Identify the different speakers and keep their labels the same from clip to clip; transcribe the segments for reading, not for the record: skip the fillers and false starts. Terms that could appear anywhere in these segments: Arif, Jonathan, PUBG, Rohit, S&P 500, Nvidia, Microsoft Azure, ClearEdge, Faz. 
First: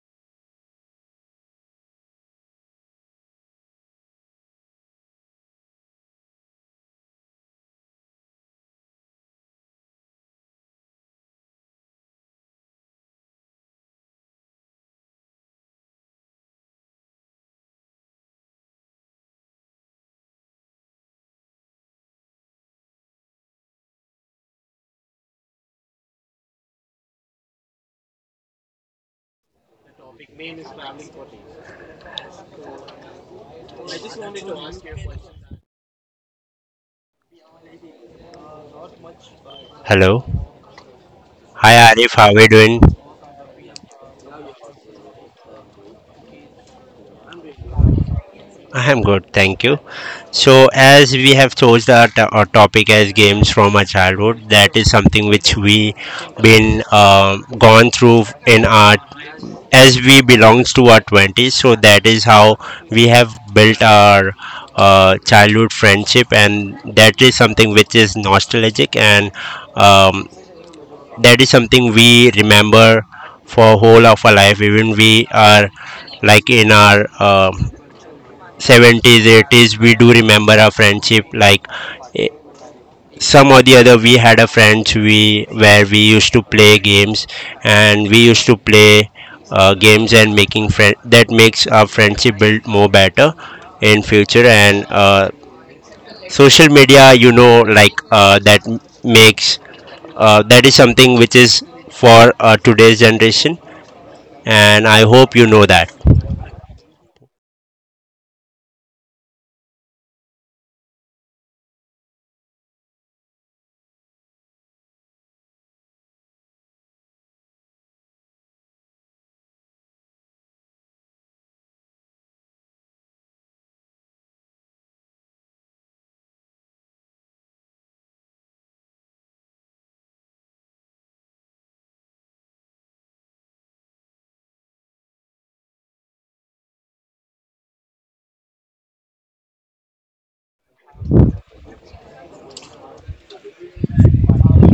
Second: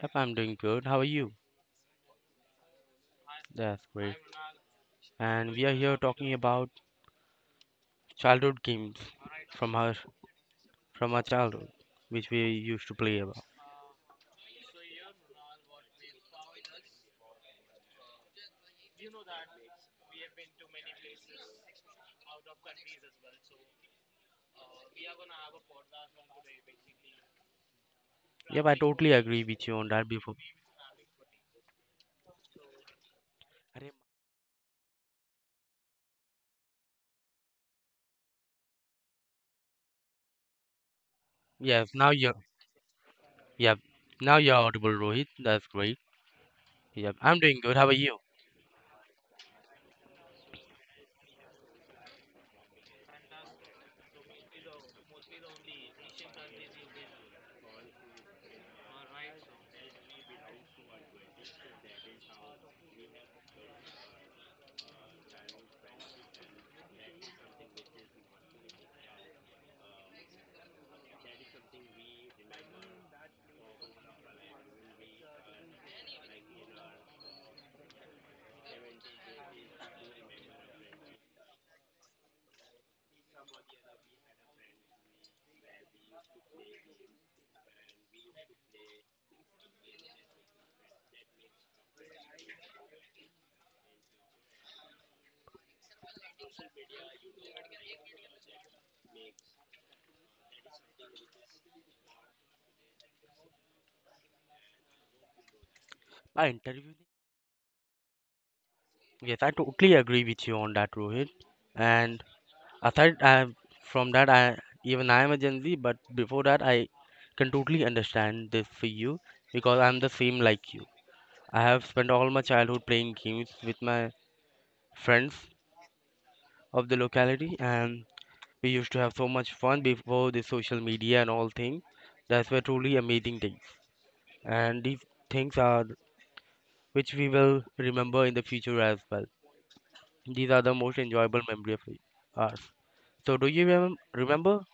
Speaker 1: Yep, I'm doing good. How are you? That's great. And we are here talking about childhood games from our from our childhood, which we used to play about. Yep, I totally agree with you on that before.
Speaker 2: Hello. Hi
Speaker 1: Yes, now
Speaker 2: Arif, how
Speaker 1: you're
Speaker 2: are we doing?
Speaker 1: yep. Now you're audible, Rohit. That's great. Yep, I'm doing good. How are you?
Speaker 2: I am good, thank you. So, as we have chose our topic as games from our childhood, that is something which we been gone through in our as we belongs to our twenties. So that is how we have built our childhood friendship, and that is something which is nostalgic and um, that is something we remember for whole of our life even we are like in our 70s 80s. We do remember our friendship like eh, some or the other we had a friends we where we used to play games, and we used to play games and making friend that makes our friendship build more better in future and social media, you know, like that makes that is something which is for today's generation, and I hope you know that.
Speaker 1: I interviewed. Yes, I totally agree with you on that, Rohit. And Aside I, from that, I even I am a Gen Z, but before that, I can totally understand this for you because I'm the same like you. I have spent all my childhood playing games with my friends of the locality, and we used to have so much fun before the social media and all things. That's were truly amazing things, and these things are which we will remember in the future as well. These are the most enjoyable memory of ours. So, do you remember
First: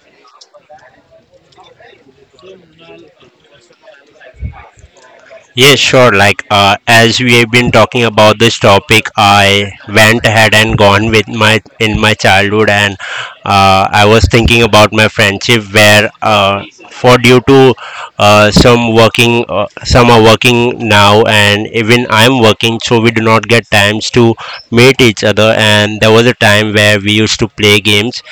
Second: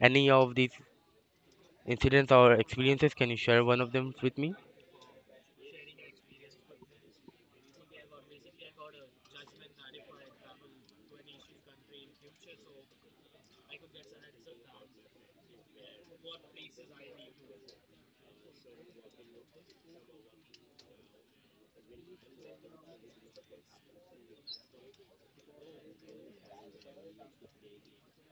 Speaker 1: any of these incidents or experiences? Can you share one of them with me?
Speaker 2: Yes, sure. Like as we have been talking about this topic, I went ahead and gone with my childhood, and I was thinking about my friendship where for due to some working, some are working now, and even I'm working, so we do not get times to meet each other. And there was a time where we used to play games,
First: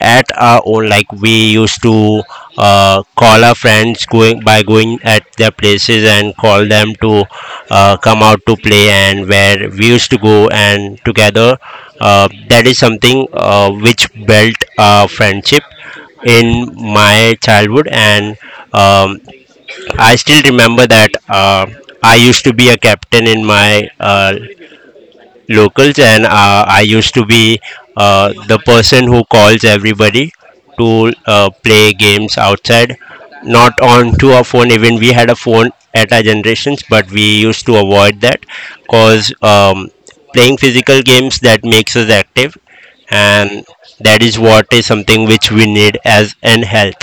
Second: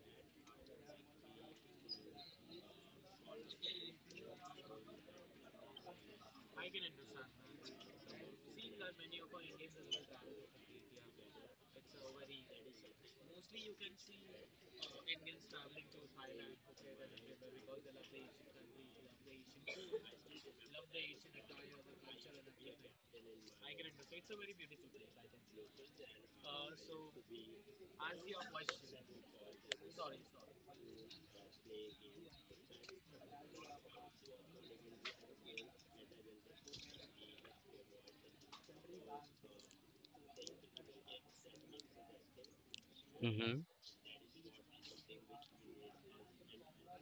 Speaker 2: at our own. Like we used to call our friends going by going at their places and call them to come out to play and where we used to go and together, that is something which built a friendship in my childhood and um, I still remember that I used to be a captain in my locals, and I used to be the person who calls everybody to play games outside, not on to a phone. Even we had a phone at our generations, but we used to avoid that because playing physical games, that makes us active,
Speaker 1: Mm-hmm.
Speaker 2: and that is what is something which we need as in health.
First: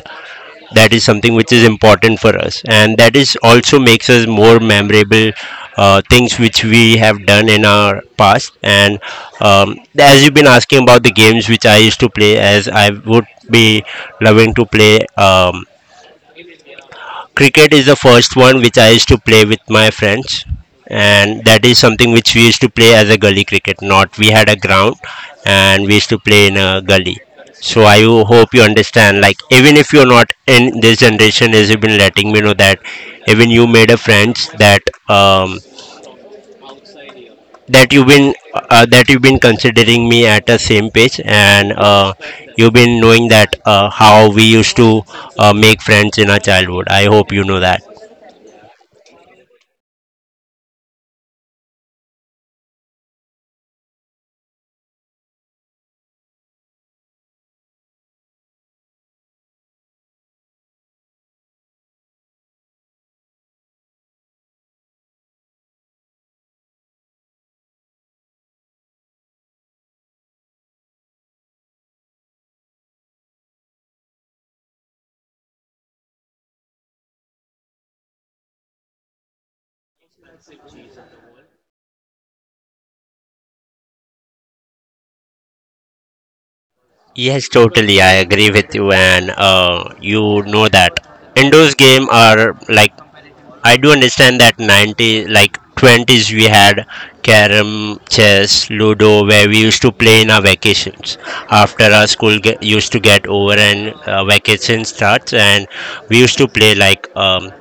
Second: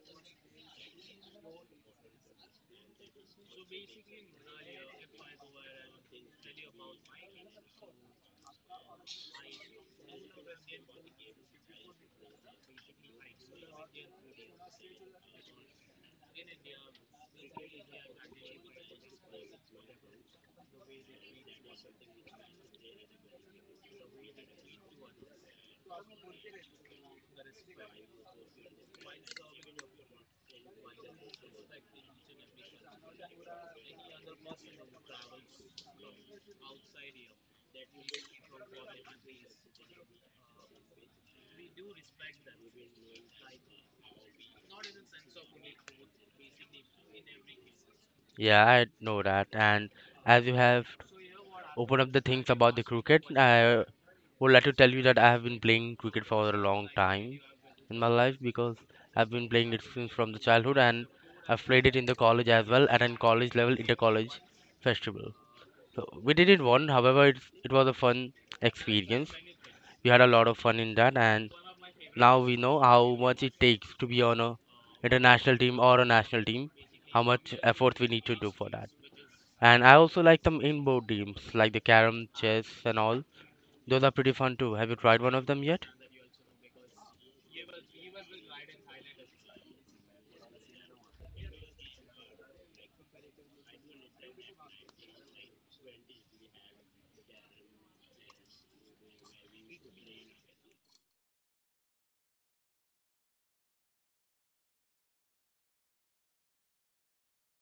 Speaker 2: That is something which is important for us, and that is also makes us more memorable things which we have done in our past and as you've been asking about the games which I used to play, as I would be loving to play cricket is the first one which I used to play with my friends, and that is something which we used to play as a gully cricket. Not we had a ground, and we used to play in a gully. So hope you understand. Like even if you're not in this generation, is you've been letting me know that even you made a friends that um, that you've been considering me at the same page, and you've been knowing that how we used to make friends in our childhood. I hope you know that.
Speaker 1: Yeah, I know that. And as you have opened up the things about the cricket, I would like to tell you that I have been playing cricket for a long time in my life because I've been playing it since from the childhood and I've played it in the college as well at an college level inter-college festival. So we did it one, however, it was a fun experience. We had a lot of fun in that. And now we know how much it takes to be on a international team or a national team, how much effort we need to do for that. And I also like some inboard games like the carom, chess, and all. Those are pretty fun too. Have you tried one of them yet?
Speaker 2: Yes, totally. I agree with you, and you know that indoors game are like, I do understand that 90 like 20s we had carom, chess, ludo, where we used to play in our vacations after our used to get over, and vacation starts, and we used to play like um,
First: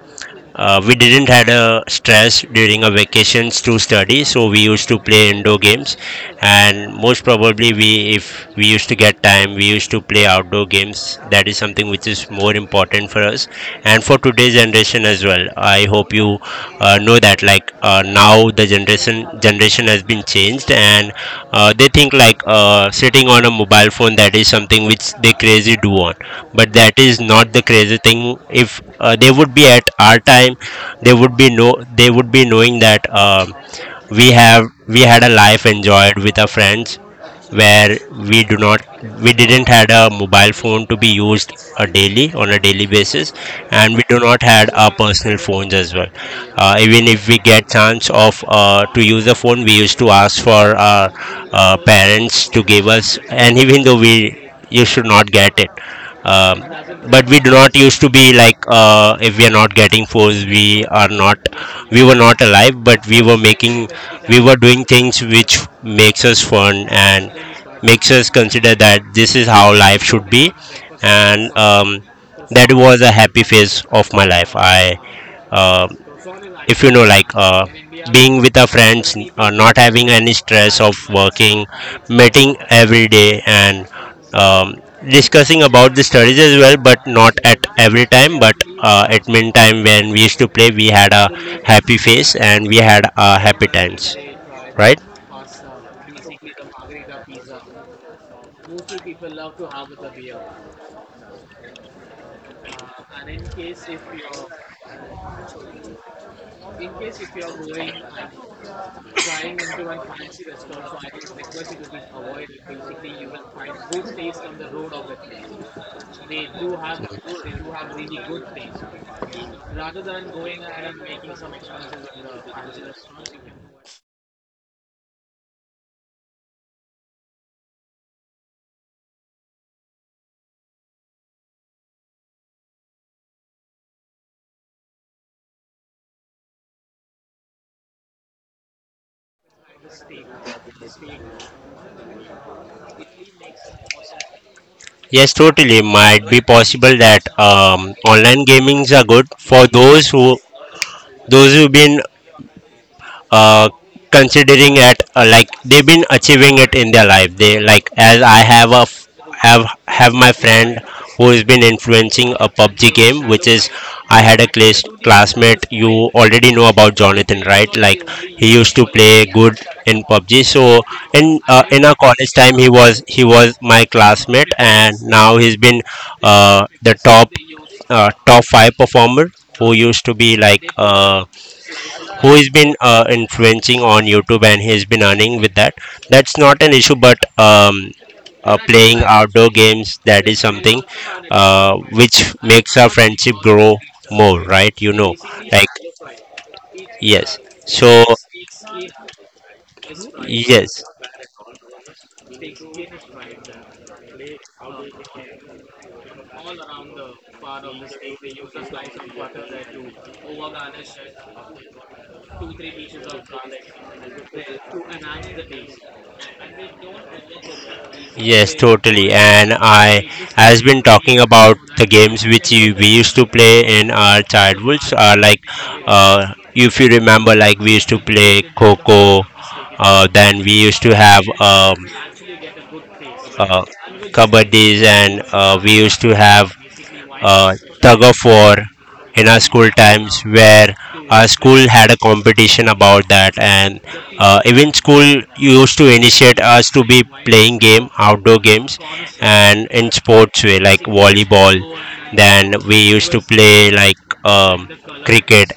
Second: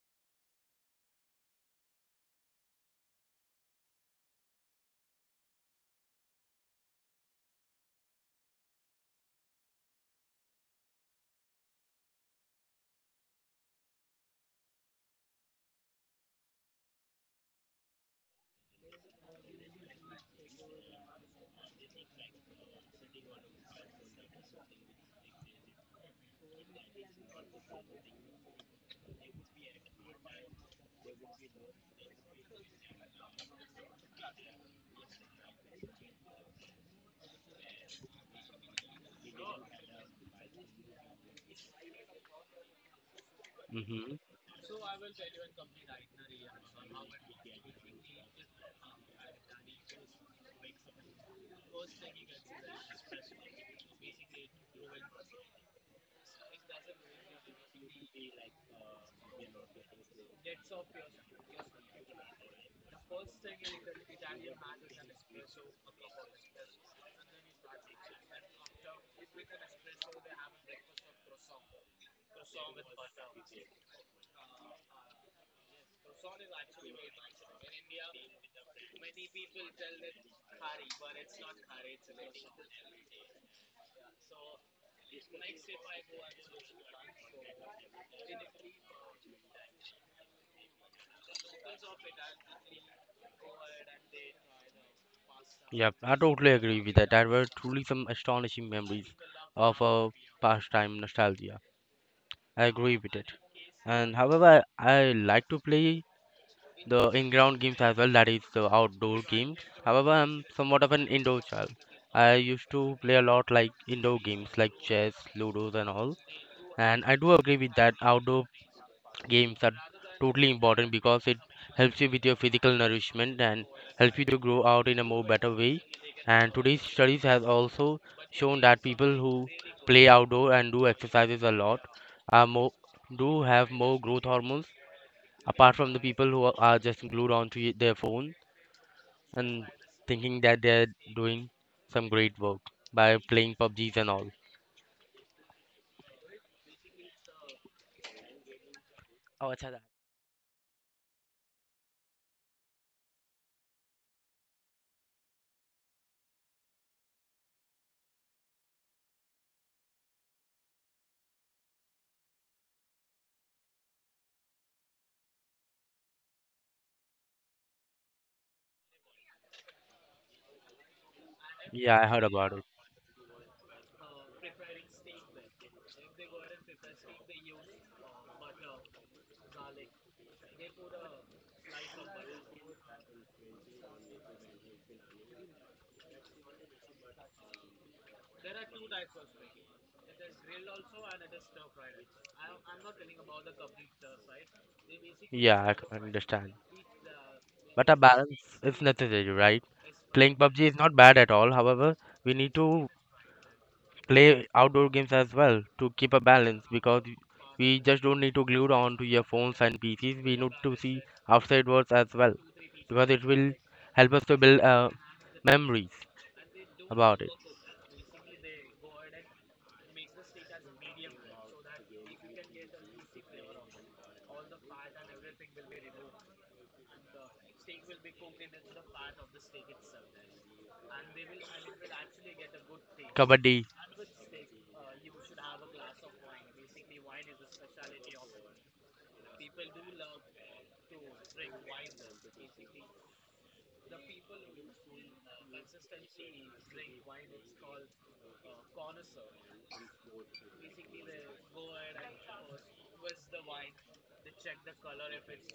Speaker 2: uh, we didn't had a stress during our vacations to study, so we used to play indoor games, and most probably we, if we used to get time, we used to play outdoor games. That is something which is more important for us, and for today's generation as well. I hope you know that like now the generation has been changed, and they think like sitting on a mobile phone, that is something which they crazy do on, but that is not the crazy thing. If they would be at our time, they would be no, they would be knowing that um, we have, we had a life enjoyed with our friends, where we do not, we didn't had a mobile phone to be used a daily on a daily basis, and we
Speaker 1: Mm-hmm.
Speaker 2: do not had our personal phones as well. Even if we get chance of to use a phone, we used to ask for our parents to give us, and even though we, you should not get it. Um, but we do not used to be like, if we are not getting fours, we are not, we were not alive. But we were making, we were doing things which makes us fun and makes us consider that this is how life should be, and that was a happy phase of my life. I. um if you know, like being with our friends, not having any stress of working, meeting every day, and um, discussing about the studies as well, but not at every time, but at meantime when we used to play, we had a happy face, and we had happy times, right?
Speaker 1: Yep, I totally agree with that. There were truly some astonishing memories of a pastime nostalgia. I agree with it. And however, I like to play the in-ground games as well, that is the outdoor games. However, I'm somewhat of an indoor child. I used to play a lot like indoor games like chess, ludos and all. And I do agree with that outdoor games are totally important because it helps you with your physical nourishment and helps you to grow out in a more better way. And today's studies has also shown that people who play outdoor and do exercises a lot are more do have more growth hormones apart from the people who are just glued onto their phone and thinking that they're doing some great work by playing PUBGs and all.
Speaker 2: Yes, totally. Might be possible that online gamings are good
Speaker 1: Oh,
Speaker 2: for
Speaker 1: अच्छा that.
Speaker 2: those who, those who've been uh, considering it, like they've been achieving it in their life. They like, as I have a f- have my friend who's been influencing a PUBG game, which is, I had a classmate, you already know about Jonathan, right? Like he used to play good in PUBG. So in our
Speaker 1: Yeah, I heard
Speaker 2: college
Speaker 1: about
Speaker 2: time,
Speaker 1: it.
Speaker 2: he was my classmate, and now he's been the top top five performer, who used to be like who has been influencing on YouTube, and he's been earning with that. That's not an issue, but playing outdoor games, that is something which makes our friendship grow more, right? You know,
Speaker 1: Yeah,
Speaker 2: like
Speaker 1: I can understand.
Speaker 2: yes.
Speaker 1: But a
Speaker 2: So
Speaker 1: balance is necessary, right? Playing PUBG is
Speaker 2: yes,
Speaker 1: not bad at all. However, we need to play outdoor games as well to keep a balance because we just don't need to glue on to your phones and PCs. We need to see outside worlds as well because it will help us to build memories about it.
Speaker 2: totally. And I has been talking about so the games which we used to play in our childhoods, like if you remember, like we used to play Coco, then we used to have
Speaker 1: Kabaddi.
Speaker 2: uh, kabaddis, and we used to have uh, tug of war in our school times, where our school had a competition about that, and even school used to initiate us to be playing game outdoor games, and in sports way like volleyball. Then we used to play like um, cricket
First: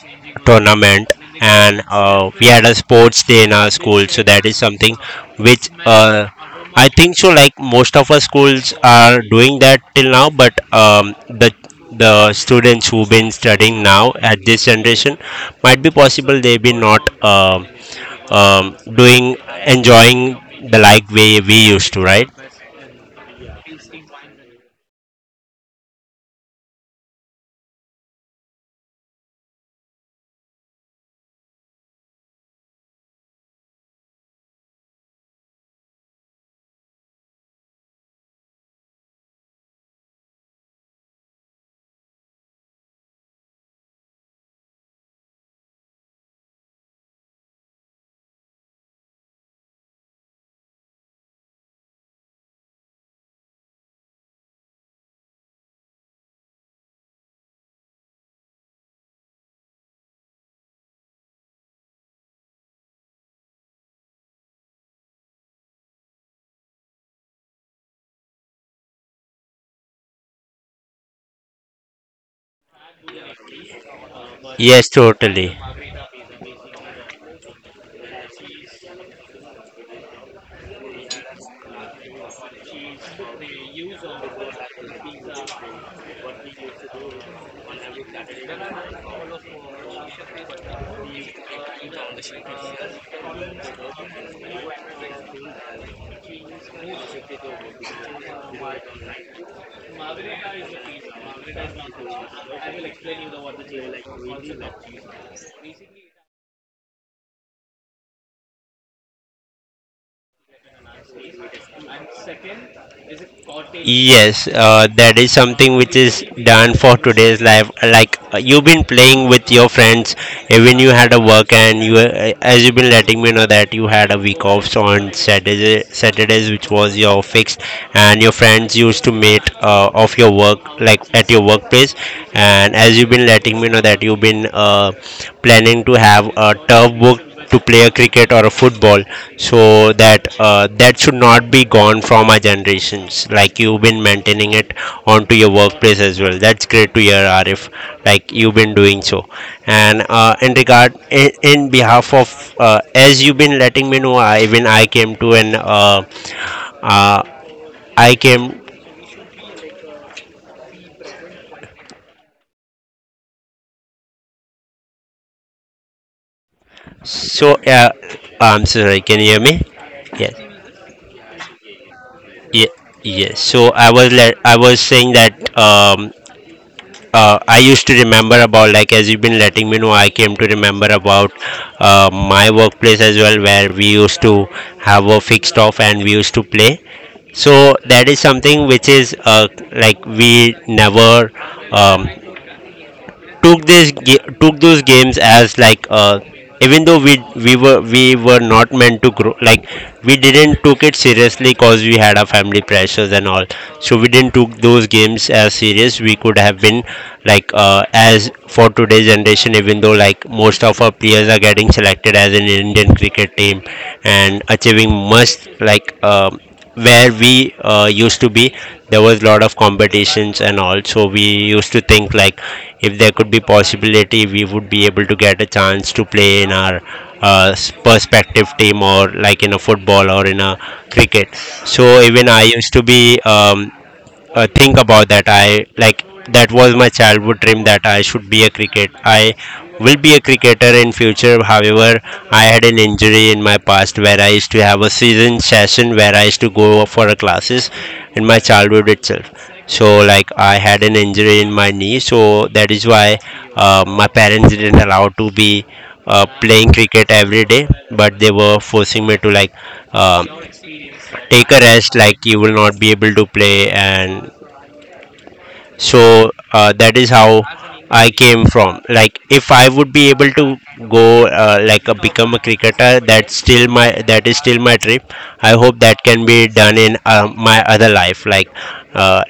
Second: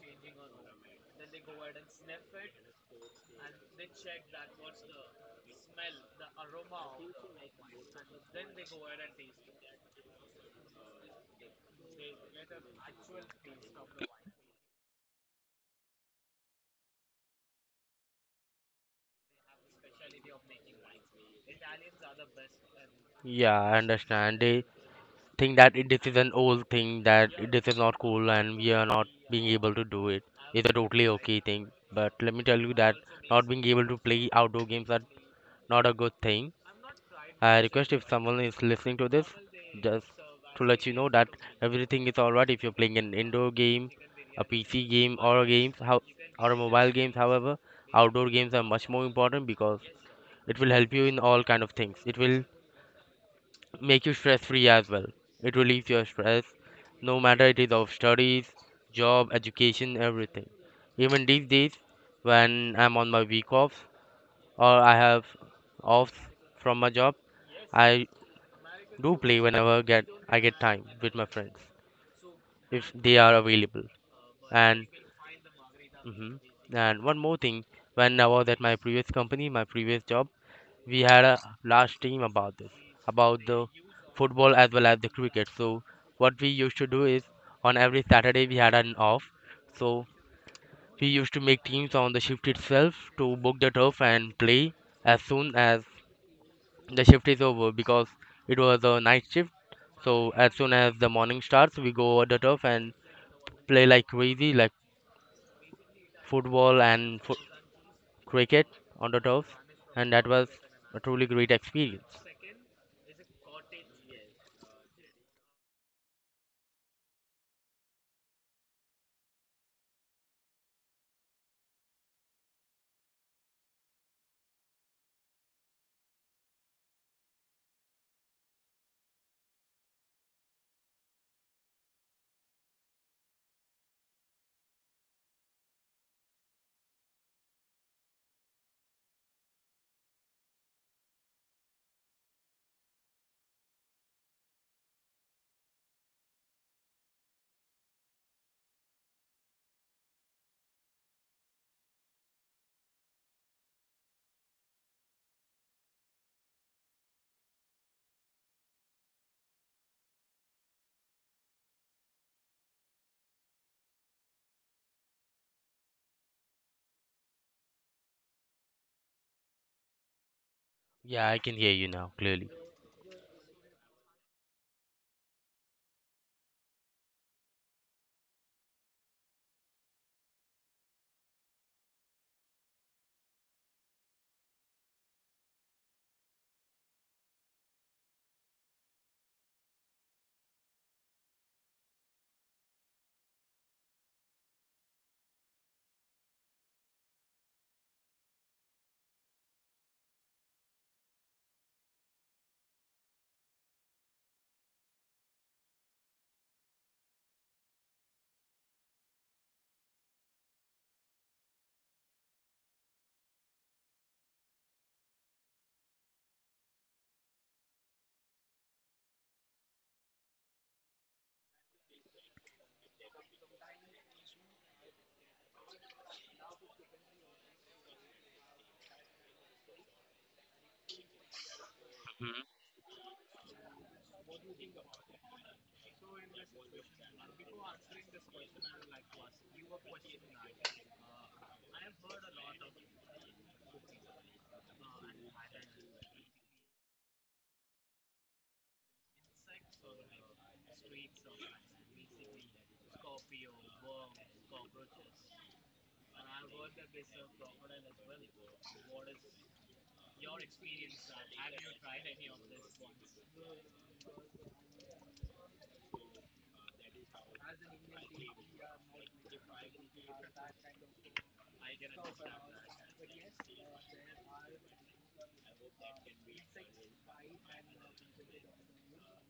Speaker 2: tournament, and we had a sports day in our school. So that is something which I think so, like most of our schools are doing that till now, but the the students who've been studying now at this generation, might be possible they be not um doing, enjoying the like way we used to, right?
Speaker 1: Yeah, I understand. They think that it, this is an old thing, that it- this is not cool, and we are not being able to do it. It's a totally okay thing. But let me tell you that not being able to play outdoor games are not a good thing. I request if someone is listening to this, just to let you know that everything is alright if you're playing an indoor game, a PC game, or a games, how or a mobile games. However, outdoor games are much more important because it will help you in all kind of things. It will make you stress free as well. It relieves your stress, no matter it is of studies, job, education, everything. Even these days, when I'm on my week offs or I have offs from my job, I do play whenever get I get time with my friends if they are available. And
Speaker 2: Yes, totally.
Speaker 1: mhm. And one more thing, when I was at my previous company, my previous job, we had a large team about this, about the football as well as the cricket. So what we used to do is on every Saturday we had an off. So we used to make teams on the shift itself to book the turf and play as soon as the shift is over because it was a night shift. So as soon as the morning starts, we go on the turf and play like crazy, like football and cricket on the turf. And that was a truly great experience.
Speaker 2: Yes, that is something which is done for today's life. Like you've been playing with your friends, even you had a work, and you, as you've been letting me know that you had a week off, so on Saturdays, which was your fixed, and your friends used to meet off your work, like at your workplace. And as you've been letting me know that you've been planning to have a turf book to play a cricket or a football, so that that should not be gone from our generations, like you've been maintaining it onto your workplace as well. That's great to hear, Arif, like you've been doing so. And in behalf of as you've been letting me know, I came to an uh, I came, so I'm sorry, can you hear me? Yes.
Speaker 1: Yeah, I can hear you now clearly.
Speaker 2: Yeah, yes. So I was saying that I used to remember about, like as you've been letting me know, I came to remember about my workplace as well, where we used to have a fixed off and we used to play. So that is something which is like we never um, took those games as like even though we were not meant to grow, like we didn't took it seriously cause we had our family pressures and all. So we didn't took those games as serious. We could have been like as for today's generation, even though, like, most of our players are getting selected as an Indian cricket team and achieving much, like where we used to be. There was a lot of competitions and all, so we used to think like, if there could be possibility, we would be able to get a chance to play in our perspective team or like in a football or in a cricket. So even
Speaker 1: Mhm.
Speaker 2: I used to be think about that. I, like, that was my childhood dream that I should be a cricket. I will be a cricketer in future. However, I had an injury in my past where I used to have a season session where I used to go for a classes in my childhood itself. So like I had an injury in my knee, so that is why my parents didn't allow to be playing cricket every day, but they were forcing me to, like, um take a rest, like you will not be able to play. And so that is how I came from, like, if I would be able to go become a cricketer. That is still my dream. I hope that can be done in my other life, like, uh,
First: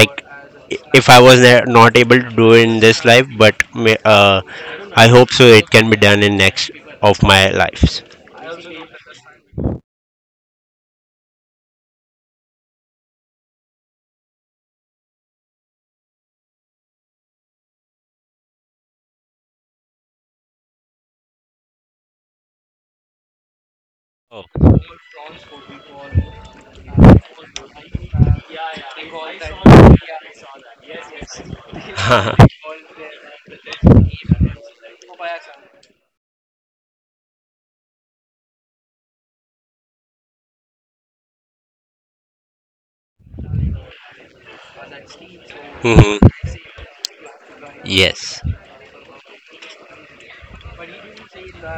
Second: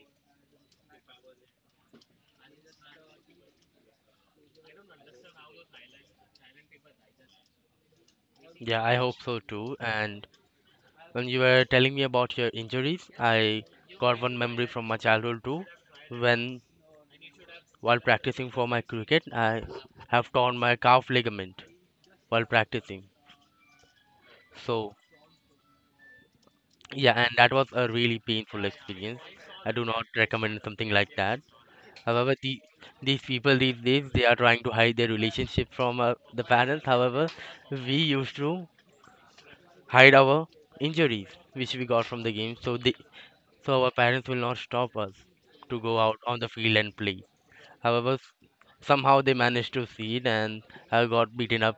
Speaker 2: like if I was not able to do in this life, but I hope so it can be done in next of my lives.
Speaker 1: Yeah, I hope so too. And when you were telling me about your injuries, I got one memory from my childhood too. When While practicing for my cricket, I have torn my calf ligament while practicing.
Speaker 2: Oh,
Speaker 1: So yeah, and that was a really painful experience. I do not recommend something like that. However, these people these days they are trying to hide their relationship from the parents. However, we used to hide our injuries which we got from the game, so they so our parents will not stop us to go out
Speaker 2: Mhm.
Speaker 1: on the field and play. However,
Speaker 2: Yes.
Speaker 1: somehow they managed to see it, and I got beaten up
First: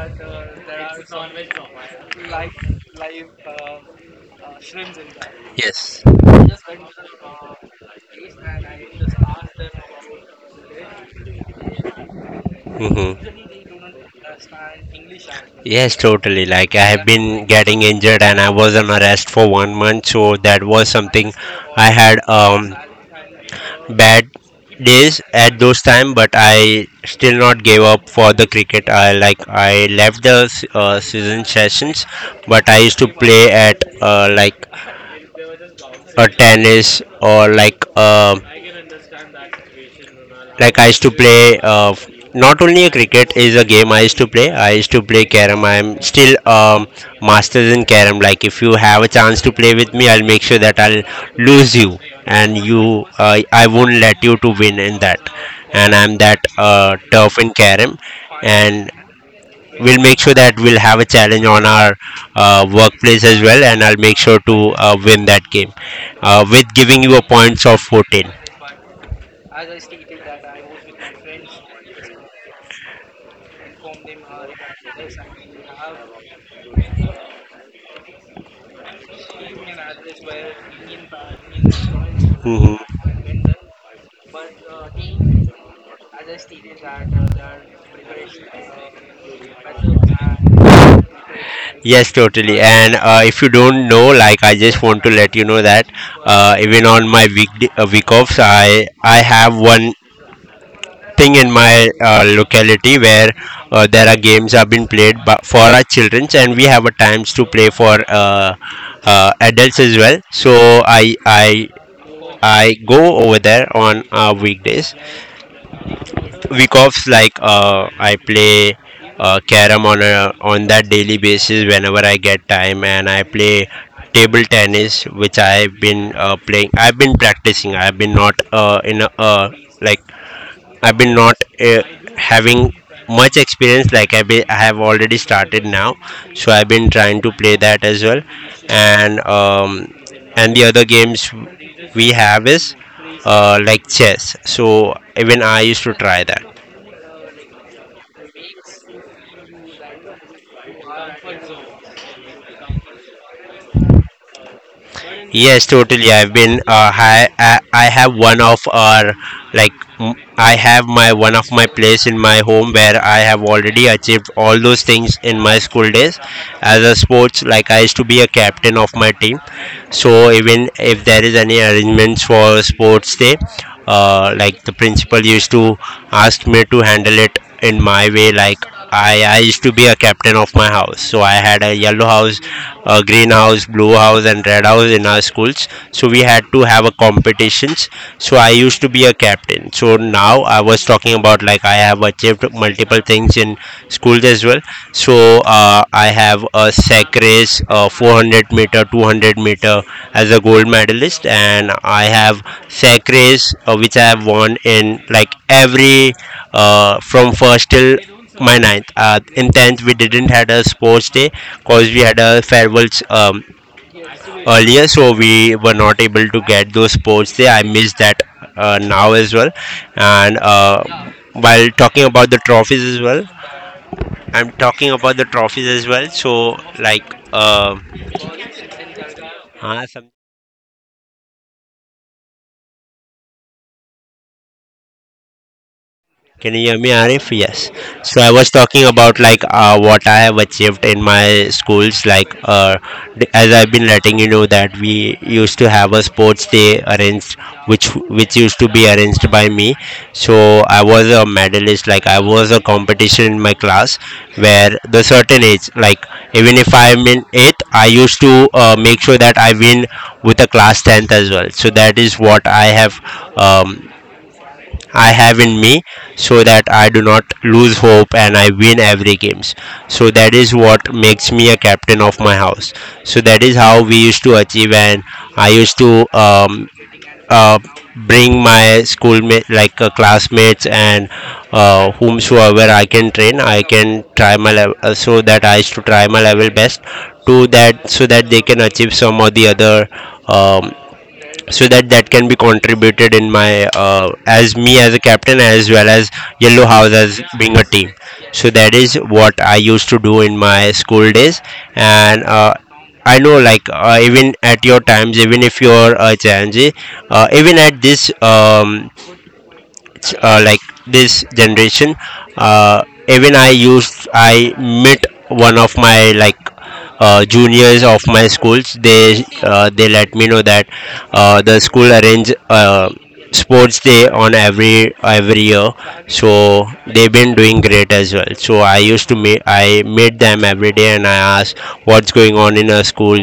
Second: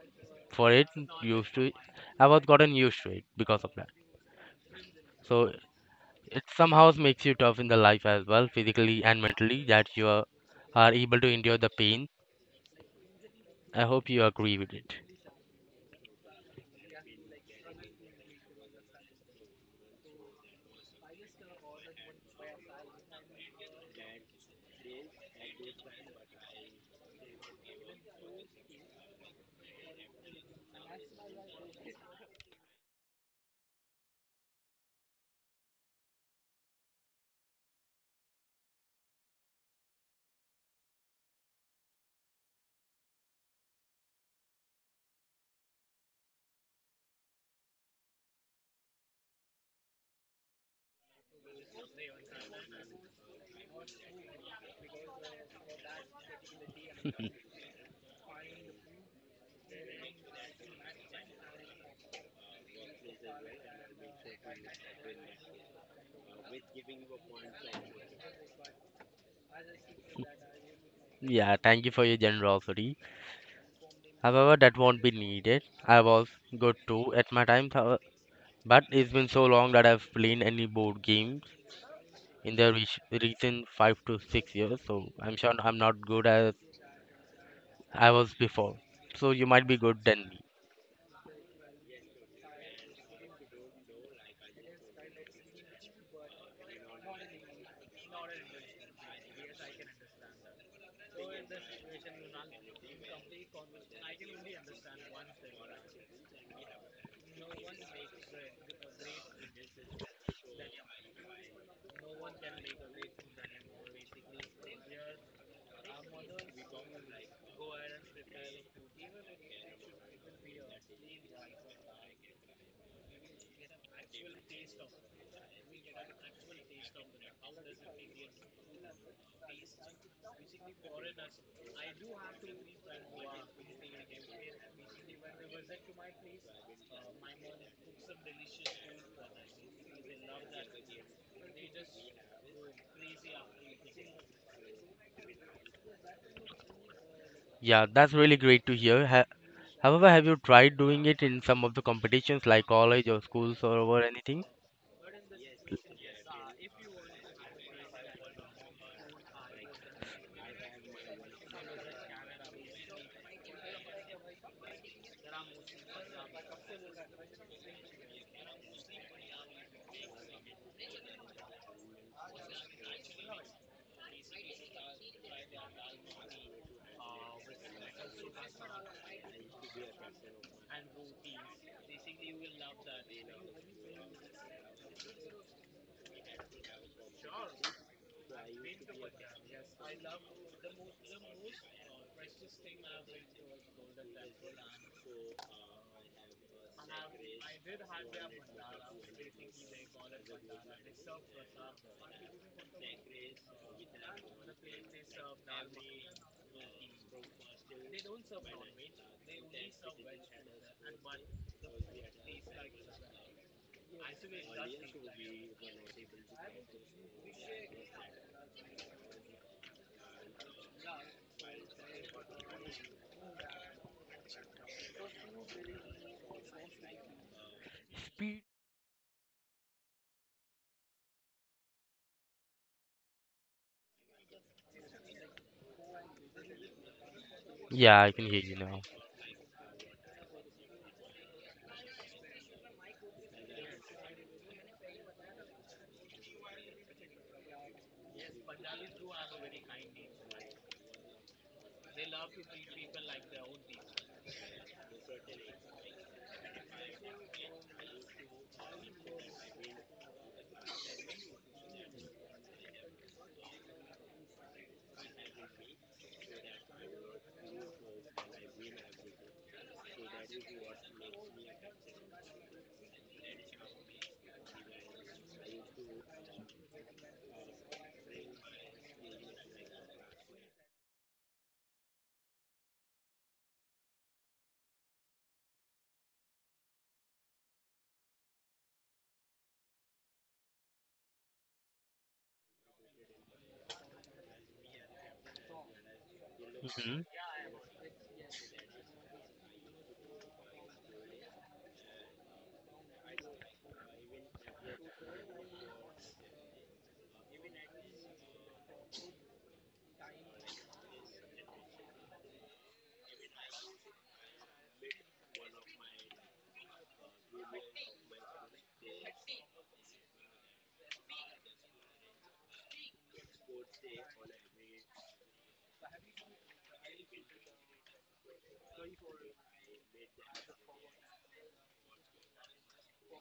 Speaker 1: for it. Used to, I was gotten used to it because of that. So
Speaker 2: Yes.
Speaker 1: it somehow makes you tough in the life as well, physically and mentally, that you are able to endure the pain.
Speaker 2: Hmm.
Speaker 1: I hope you agree with it.
Speaker 2: Yes, so, totally. Like I have been getting injured and I was on arrest for one month, so that was something. I had bad days at those time, but I still not gave up for the cricket. I, like, I left the season sessions, but I used to play at like a tennis or like I used to play not only a cricket is a game I used to play I used to play carom. I'm still masters in carom. Like if you have a chance to play with me, I'll make sure that I'll lose you, and you I won't let you to win in that. And I'm that tough in carom. And we'll make sure that we'll have a challenge on our workplace as well, and I'll make sure to win that game with giving you a points of 14.
Speaker 1: Yeah, thank you for your generosity. However, that won't be needed. I was good too at my time, but it's been so long that I've played any board games in the
Speaker 2: Mm-hmm.
Speaker 1: recent 5 to 6 years, so I'm sure I'm not good as I was before. So you might be good than me.
Speaker 2: Yes, totally. And if you don't know, like I just want to let you know that even on my week offs, I have one thing in my locality where there are games have been played for our childrens, and we have a times to play for adults as well. So I go over there on week offs, like I play carom on on that daily basis whenever I get time, and I play table tennis, which I've been playing, I've been practicing. I've been not, like I've been not having much experience, like I have already started now. So I've been trying to play that as well. And um, and the other games we have is like chess. So even I used to try that.
Speaker 1: Yeah, that's really great to hear. Ha However, have you tried doing it in some of the competitions like college or schools or over anything?
Speaker 2: Yes, totally. I've been. I have one of our, like. I have my one of my place in my home where I have already achieved all those things in my school days. As a sports, like I used to be a captain of my team. So even if there is any arrangements for sports day, like the principal used to ask me to handle it in my way. Like I used to be a captain of my house. So I had a yellow house, a green house, blue house, and red house in our schools. So we had to have a competitions. So I used to be a captain. So now I was talking about, like, I have achieved multiple things in schools as well. So I have a sack race, a 400 meter, 200-meter as a gold medalist, and I have sack race which I have won in like every, from first till my ninth. In 10th we didn't had a sports day because we had a farewells earlier, so we were not able to get those sports day. I miss that now as well. And while talking about the trophies as well, I'm talking about the trophies as well, so like, uh,
Speaker 1: Speed.
Speaker 2: हाँ. Can you hear me, Arif? Yes.
Speaker 1: Yeah, I
Speaker 2: So
Speaker 1: can
Speaker 2: I
Speaker 1: hear
Speaker 2: was
Speaker 1: you now.
Speaker 2: talking about, like, what I have achieved in my schools. Like as I've been letting you know that we used to have a sports day arranged, which which used to be arranged by me. So I was a medalist. Like I was a competition in my class, where the certain age, like even if I'm in eighth, I used to make sure that I win with a class tenth as well. So that is what um, I have in me, so that I do not lose hope and I win every games. So that is what makes me a captain of my house. So that is how we used to achieve. And I used to uh, bring my schoolmate, like classmates, and whomsoever I can train, I can try my level so that I used to try my level best to that so that they can achieve some or the other, um, so that that can be contributed in my, as me as a captain as well as yellow house
Speaker 1: Hmm.
Speaker 2: as being a team. So that is what I used to do in my school days. And I know, like even at your times, even if you're a change, even at this like this generation, even I met one of my, like juniors of my schools. They let me know that the school arrange sports day on every year. So they've been doing great as well. So I meet them every day, and I ask what's going on in our school,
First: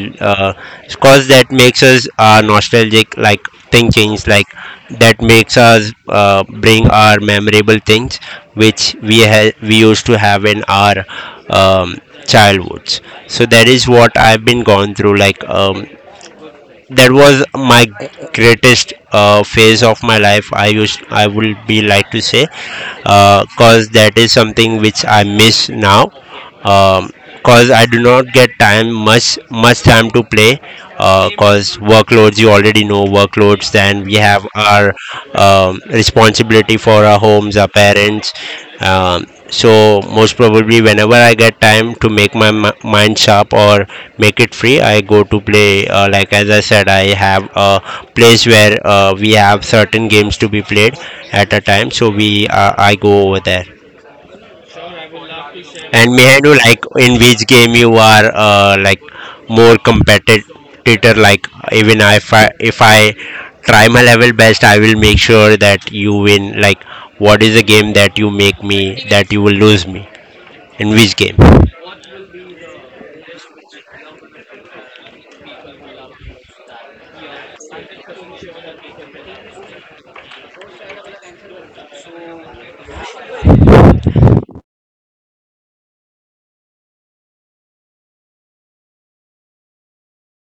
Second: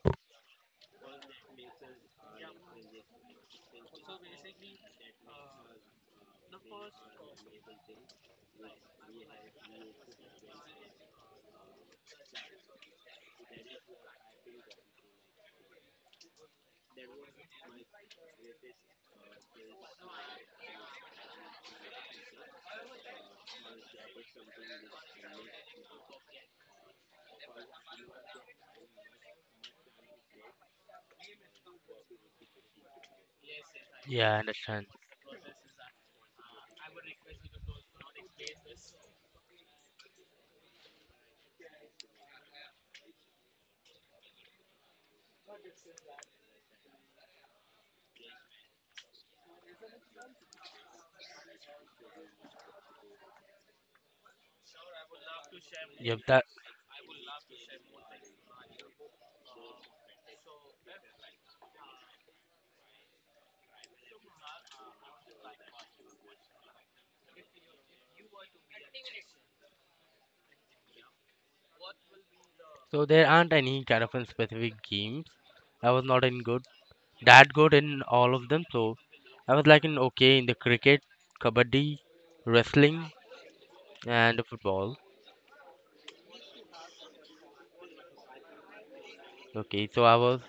Speaker 2: because that makes us nostalgic, like thing change, like that makes us bring our memorable things which we used to have in our um, childhoods. So that is what I've been gone through, like that was my greatest phase of my life, I would be like to say, because that is something which I miss now, because I do not get time, much, much time to play, because workloads, you already know, workloads, then we
Speaker 1: Yeah, I
Speaker 2: have
Speaker 1: understand.
Speaker 2: our responsibility for our homes, our parents. So most probably whenever I get time to make my mind sharp or make it free, I go to play, like as I said, I have a place where we have certain games to be played at a time, so we I go over there. And
Speaker 1: Yep,
Speaker 2: may I
Speaker 1: that.
Speaker 2: know, like, in which game you are like more competitor, like even if I try my level best, I will make sure that you win. Like what is the game that you make me, that you will lose me in which game?
Speaker 1: So there aren't any kind of specific games. I was not in good, that good in all of them. So I was like in okay in the cricket, kabaddi, wrestling, and football. Okay, so I was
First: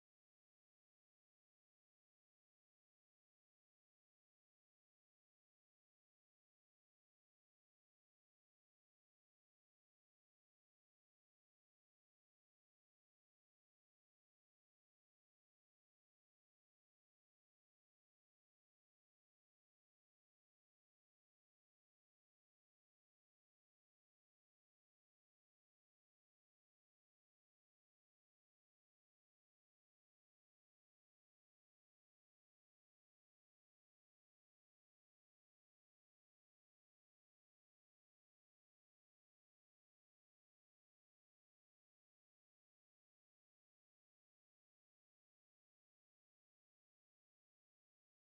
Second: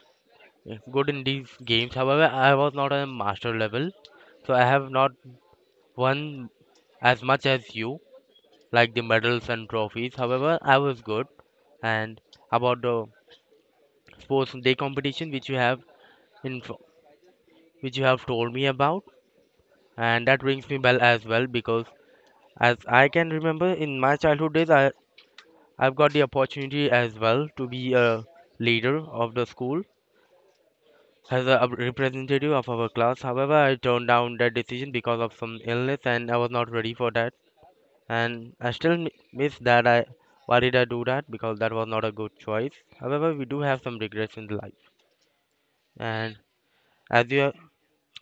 Speaker 1: good in these games. However, I was not on a master level, so I have not won as much as you, like the medals and trophies. However, I was good. And about the sports day competition, which you have in which you have told me about, and that rings me bell as well because as I can remember in my childhood days, I've got the opportunity as well to be a leader of the school as a representative of our class. However, I turned down that decision because of some illness and I was not ready for that. And I still miss that. I Why did I do that, because that was not a good choice. However, we do have some regrets in life, and as you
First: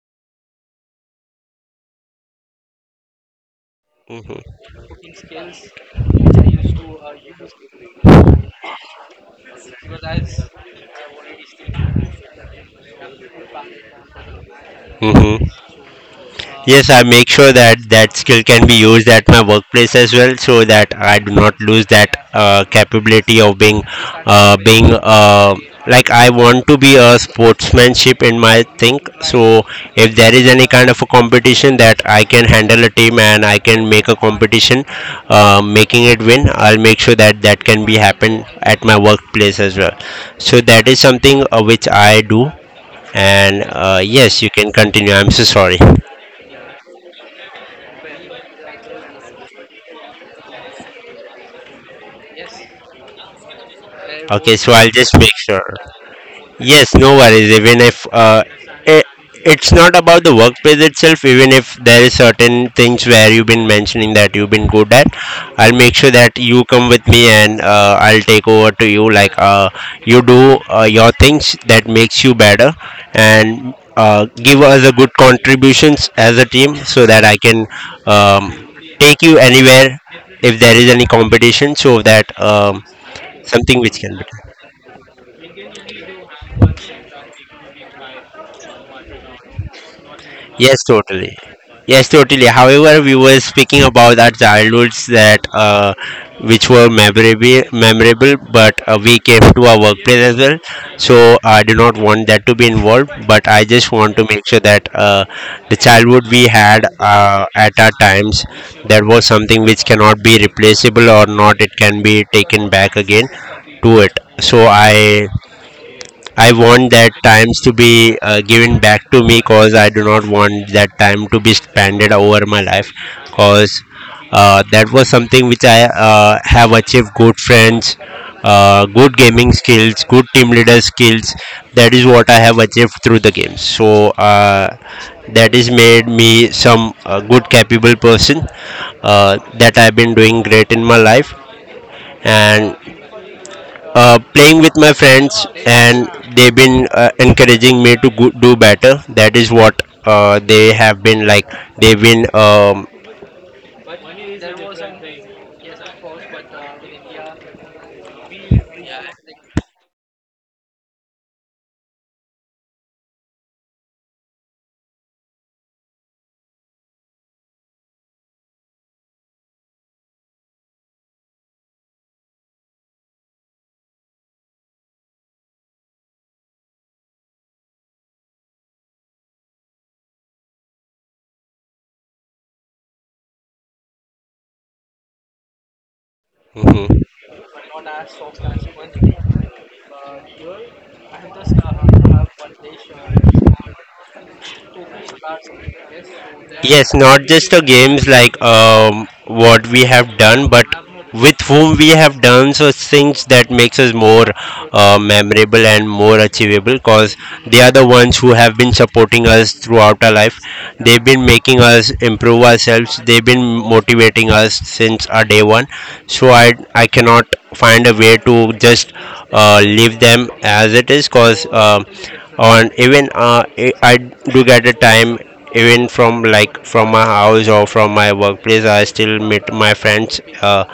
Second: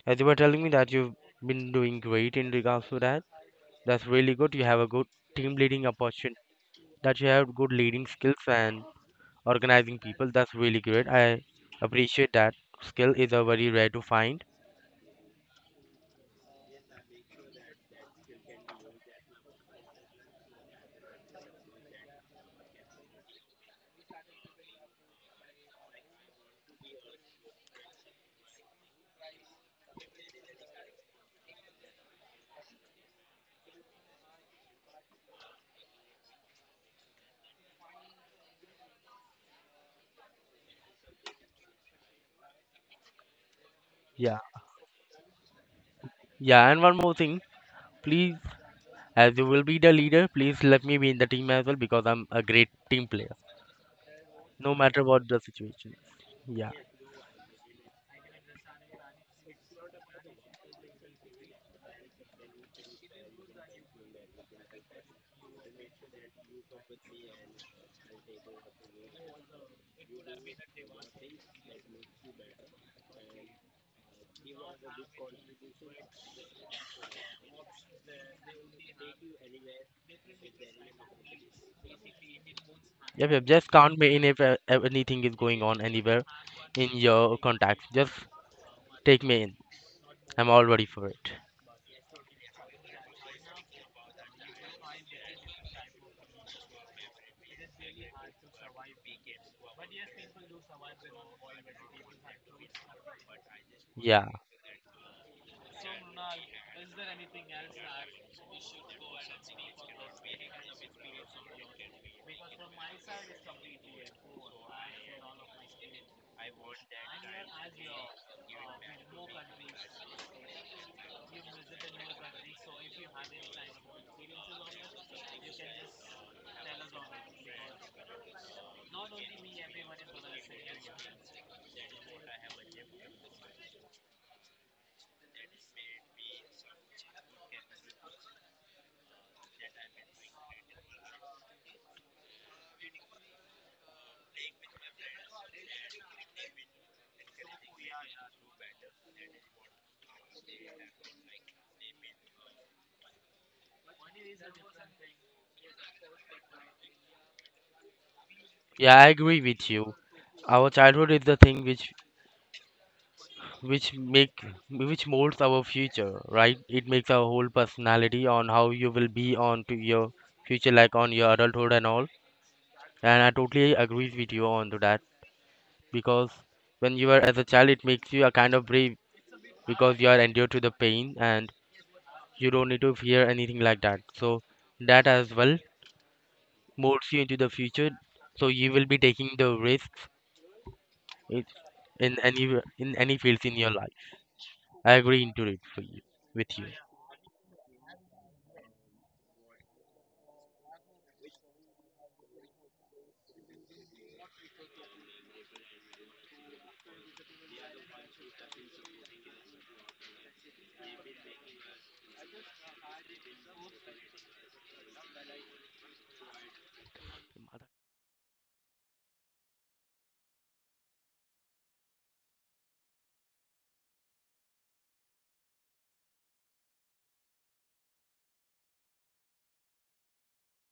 Speaker 1: as you were telling me that you've been doing great in regards to that, that's really good. You
Speaker 2: Mm-hmm.
Speaker 1: have a good team leading opportunity, that you have good leading skills and organizing people. That's really great. I appreciate that skill is a very rare to find.
Speaker 2: Mm-hmm. Yes, I make sure that that skill can be used at my workplace as well, so that I do not lose that capability of being, like I want to be a sportsmanship in my thing. So if there is any kind of a competition that I can handle a team and I can make a competition, making it win, I'll make sure that that can be happen at my workplace as well. So that is something which I do. And
Speaker 1: Yeah,
Speaker 2: yes, you can continue. I'm so sorry.
Speaker 1: yeah, and one more thing, please. As you will be the leader, please let me be in the team as well because I'm a great team player.
Speaker 2: Okay, so
Speaker 1: No
Speaker 2: I'll
Speaker 1: matter
Speaker 2: just
Speaker 1: what
Speaker 2: make
Speaker 1: the
Speaker 2: sure.
Speaker 1: situation. Yeah,
Speaker 2: Yes, no worries. Even if it, it's not about the workplace itself, even if there is certain things where you've been mentioning that you've been good at, I'll make sure that you come with me and I'll take over to you. Like you do your things that makes you better, and give us a good contributions as a team so that I can take you anywhere if there is any competition, so that
Speaker 1: yep, yep. Just
Speaker 2: something
Speaker 1: count
Speaker 2: which
Speaker 1: me
Speaker 2: can be.
Speaker 1: in if anything is going on anywhere in your contacts. Just take me in. I'm all
Speaker 2: Yes,
Speaker 1: ready for it.
Speaker 2: totally. Yes, totally. However, we were speaking about our childhoods that, which were memorable, memorable, but we came to our workplace as well. So I do not want that to be involved, but I just want to
Speaker 1: Yeah,
Speaker 2: make sure that the childhood we had at our times, that was something which cannot be replaceable or not. It can be taken back again to it. So I want that times to be given back to me, because I do not want that time to be spended over my life, because that was something which I have achieved good friends, good gaming skills, good team leader skills. That is what I have achieved through the games. So that has made me some good capable person that I've been doing great in my life and playing with my friends, and they've been encouraging me to do better. That is what they have been like. They've been,
Speaker 1: yeah, I agree with you. Our childhood is the thing which make which molds our future, right? It makes our whole personality on how you will be on to your future, like on your adulthood and all. And I totally agree with you on to that because when you are as a child, it makes you a kind of brave, because you are endured to the pain and you don't need to fear anything like that. So that as well
Speaker 2: mhm.
Speaker 1: molds you into the future. So you will be taking the risks in in any in any fields in your life. I agree into it for you with you.
Speaker 2: Yes, not just the games like what we have done, but with whom we have done so things that makes us more memorable and more achievable because they are the ones who have been supporting us throughout our life. They've been making us improve ourselves. They've been motivating us since our day one. So I cannot find a way to just leave them as it is. Because and even I do get a time, even from like from my house or from my workplace, I still meet my friends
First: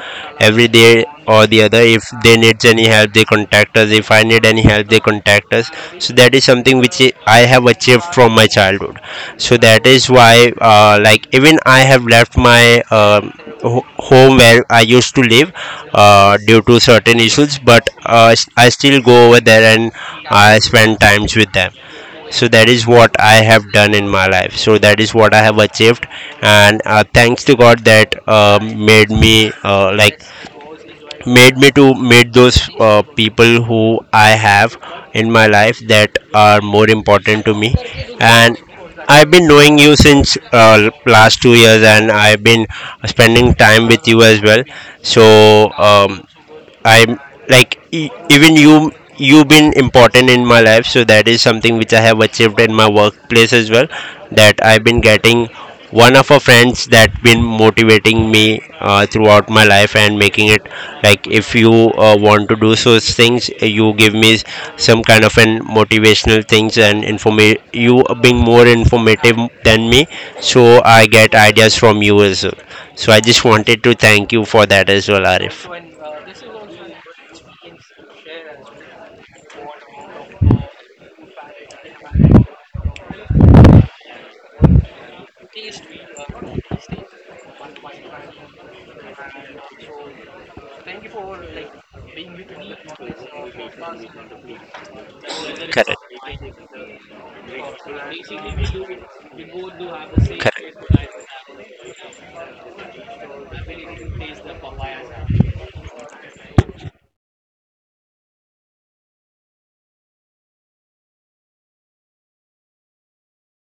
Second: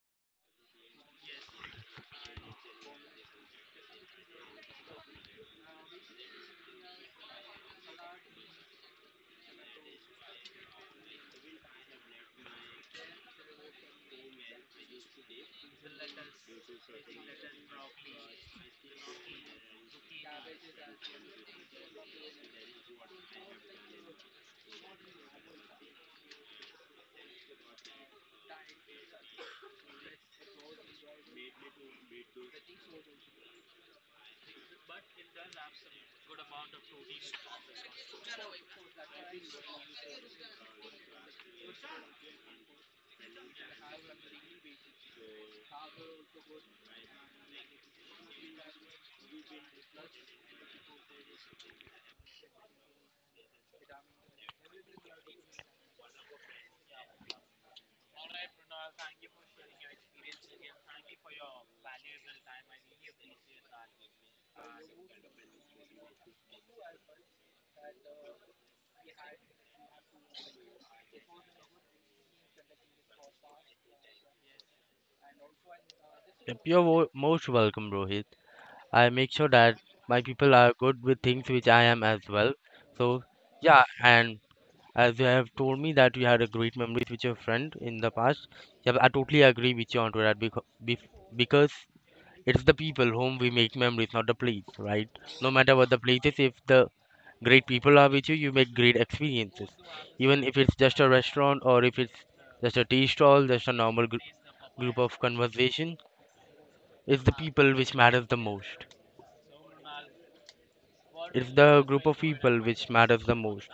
Speaker 2: every day or the other. If they need any help they contact us, if I need any help they contact us. So that is something which I have achieved from my childhood. So that is why like even I have left my home where I used to live, due to certain issues, but I still go over there and I spend times with them. So that is what I have done in my life. So that is what I have achieved, and thanks to God that made me like made me to meet those people who I have in my life that are more important to me. And I've been knowing you since last 2 years, and I've been spending time with you as well. So I'm like even you've been important in my life. So that is something which I have achieved in my workplace as well, that I've been getting one of our friends that been motivating me throughout my life and making it, like if you want to do such things, you give me some kind of an motivational things, and you being more informative than me, so I get ideas from you as well. So I just wanted to thank you for that as well, Arif.
Speaker 1: Yep, you're most welcome, Rohit. I make sure that my people are good with things which I am as well. So yeah, and as you have told me that you had a great memories with your friend in the past, yeah, I totally agree with you onto that because it's the people whom we make memories, not the place, right? No matter what
Speaker 2: Correct.
Speaker 1: the place is, if the great people are with you, you make great experiences. Even if
Speaker 2: Correct.
Speaker 1: it's just a restaurant or if it's just a tea stall, just a normal group of conversation, it's the people which matters the most. It's the group of people which matters the most.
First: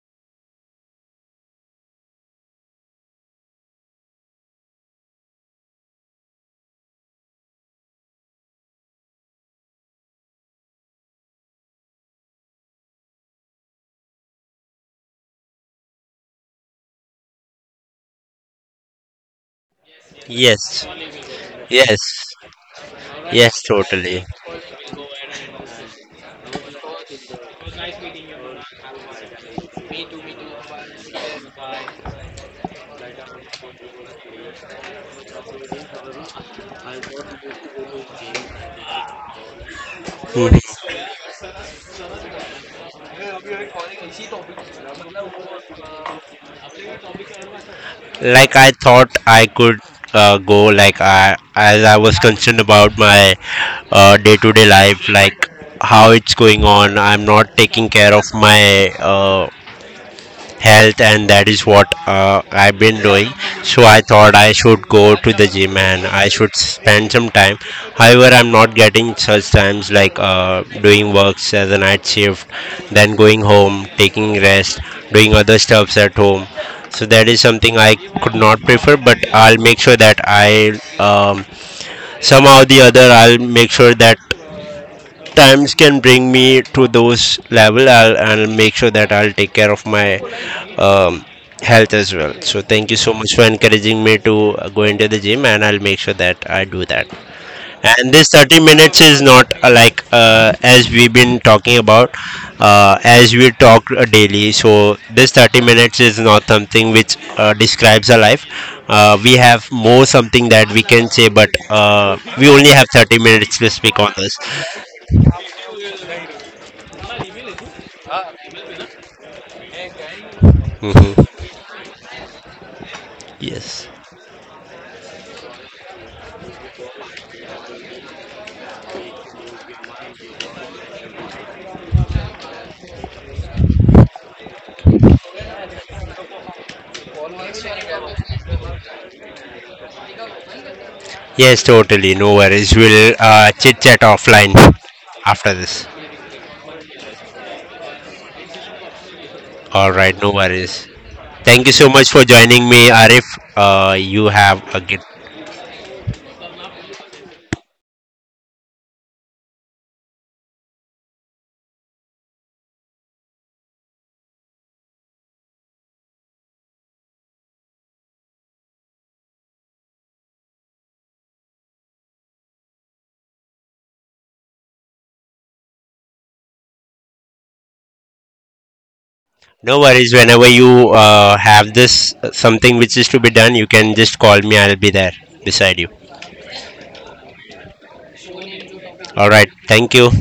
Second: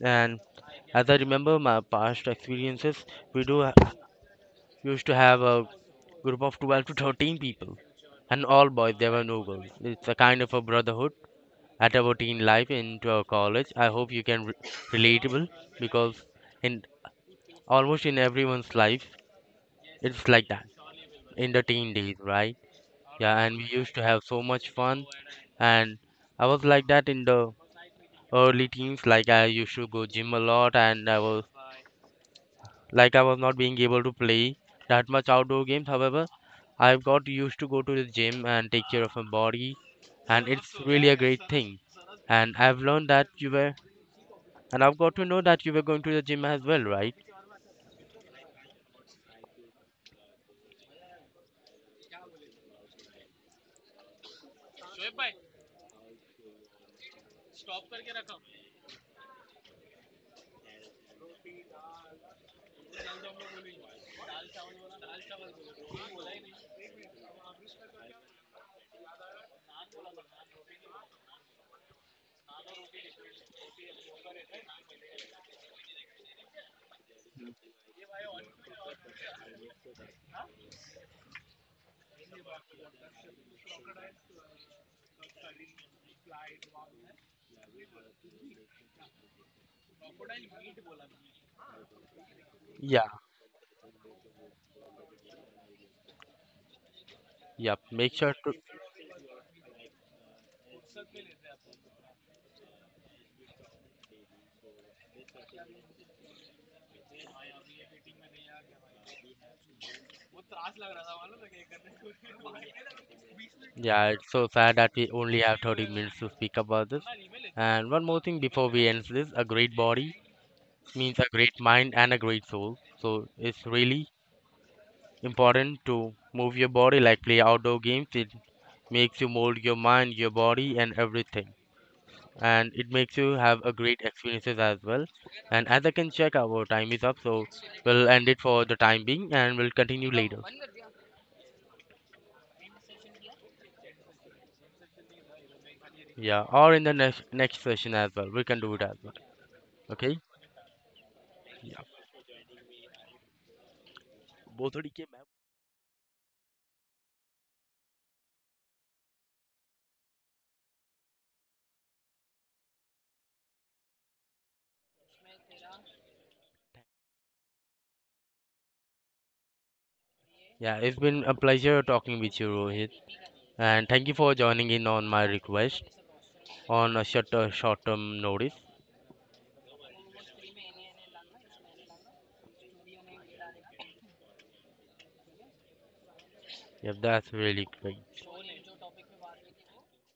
Speaker 1: And as I remember my past experiences, we do used to have a group of 12 to 13 people and all boys, there were no girls. It's a kind of a brotherhood at our teen life into our college. I hope you can relatable because in almost in everyone's life it's like that
Speaker 2: Yes.
Speaker 1: in the teen days,
Speaker 2: Yes.
Speaker 1: right? Yeah, and
Speaker 2: Yes,
Speaker 1: we used to have
Speaker 2: totally.
Speaker 1: so much fun, and I was like that in the early teens. Like I used to go gym a lot, and I was like I was not being able to play that much outdoor games. However, I've got used to go to the gym and take care of my body, and it's
Speaker 2: Mhm.
Speaker 1: really a great thing. And I've learned that you were and I've got to know that you were going to the gym as well, right?
Speaker 2: Like I thought I could go, like I as I was concerned about my day-to-day life, like how it's going on. I'm not taking care of my health, and that is what I've been doing. So I thought I should go to the gym and I should spend some time. However, I'm not getting such times, like doing works as a night shift, then going home, taking rest, doing other stuffs at home. So that is something I could not prefer, but I'll make sure that I um, somehow the other I'll make sure that times can bring me to those level. I'll make sure that I'll take care of my um, health as well. So thank you
Speaker 1: Yeah,
Speaker 2: so much for encouraging me to go into the gym, and I'll make sure that I do that.
Speaker 1: yep.
Speaker 2: And
Speaker 1: Make
Speaker 2: this
Speaker 1: sure to.
Speaker 2: 30 minutes is not as we've been talking about, as we talk daily. So this 30 minutes is not something which describes our life. Uh, We have more something that we can say, but we only have 30 minutes to speak
Speaker 1: Yeah,
Speaker 2: on
Speaker 1: it's
Speaker 2: this.
Speaker 1: so sad that we only have 30 minutes to speak about this. And one more thing before we end this, a great body means
Speaker 2: Mhm.
Speaker 1: a great mind and a great soul. So it's
Speaker 2: Yes.
Speaker 1: really important to move your body, like play outdoor games. It makes you mold your mind, your body, and everything. And it makes you have a great experiences as well. And as I can check, our time is up, so we'll end it for the time being and we'll continue later.
Speaker 2: Yes, totally. No worries. We'll chit chat offline after this.
Speaker 1: Yeah, or in the next session as well we can do it as well.
Speaker 2: All right.
Speaker 1: Okay.
Speaker 2: No worries. Thank you
Speaker 1: Yeah,
Speaker 2: so much for joining me, Arif. You have
Speaker 1: बहुत
Speaker 2: a
Speaker 1: थोड़ी
Speaker 2: good.
Speaker 1: के मैं- yeah, it's been a pleasure talking with you, Rohit. And thank you for joining in on my request on a short term notice.
Speaker 2: No worries. Whenever you have this something which is to be done, you can just call me. I'll be there beside you.
Speaker 1: Yeah, that's really great.
Speaker 2: All right. Thank you.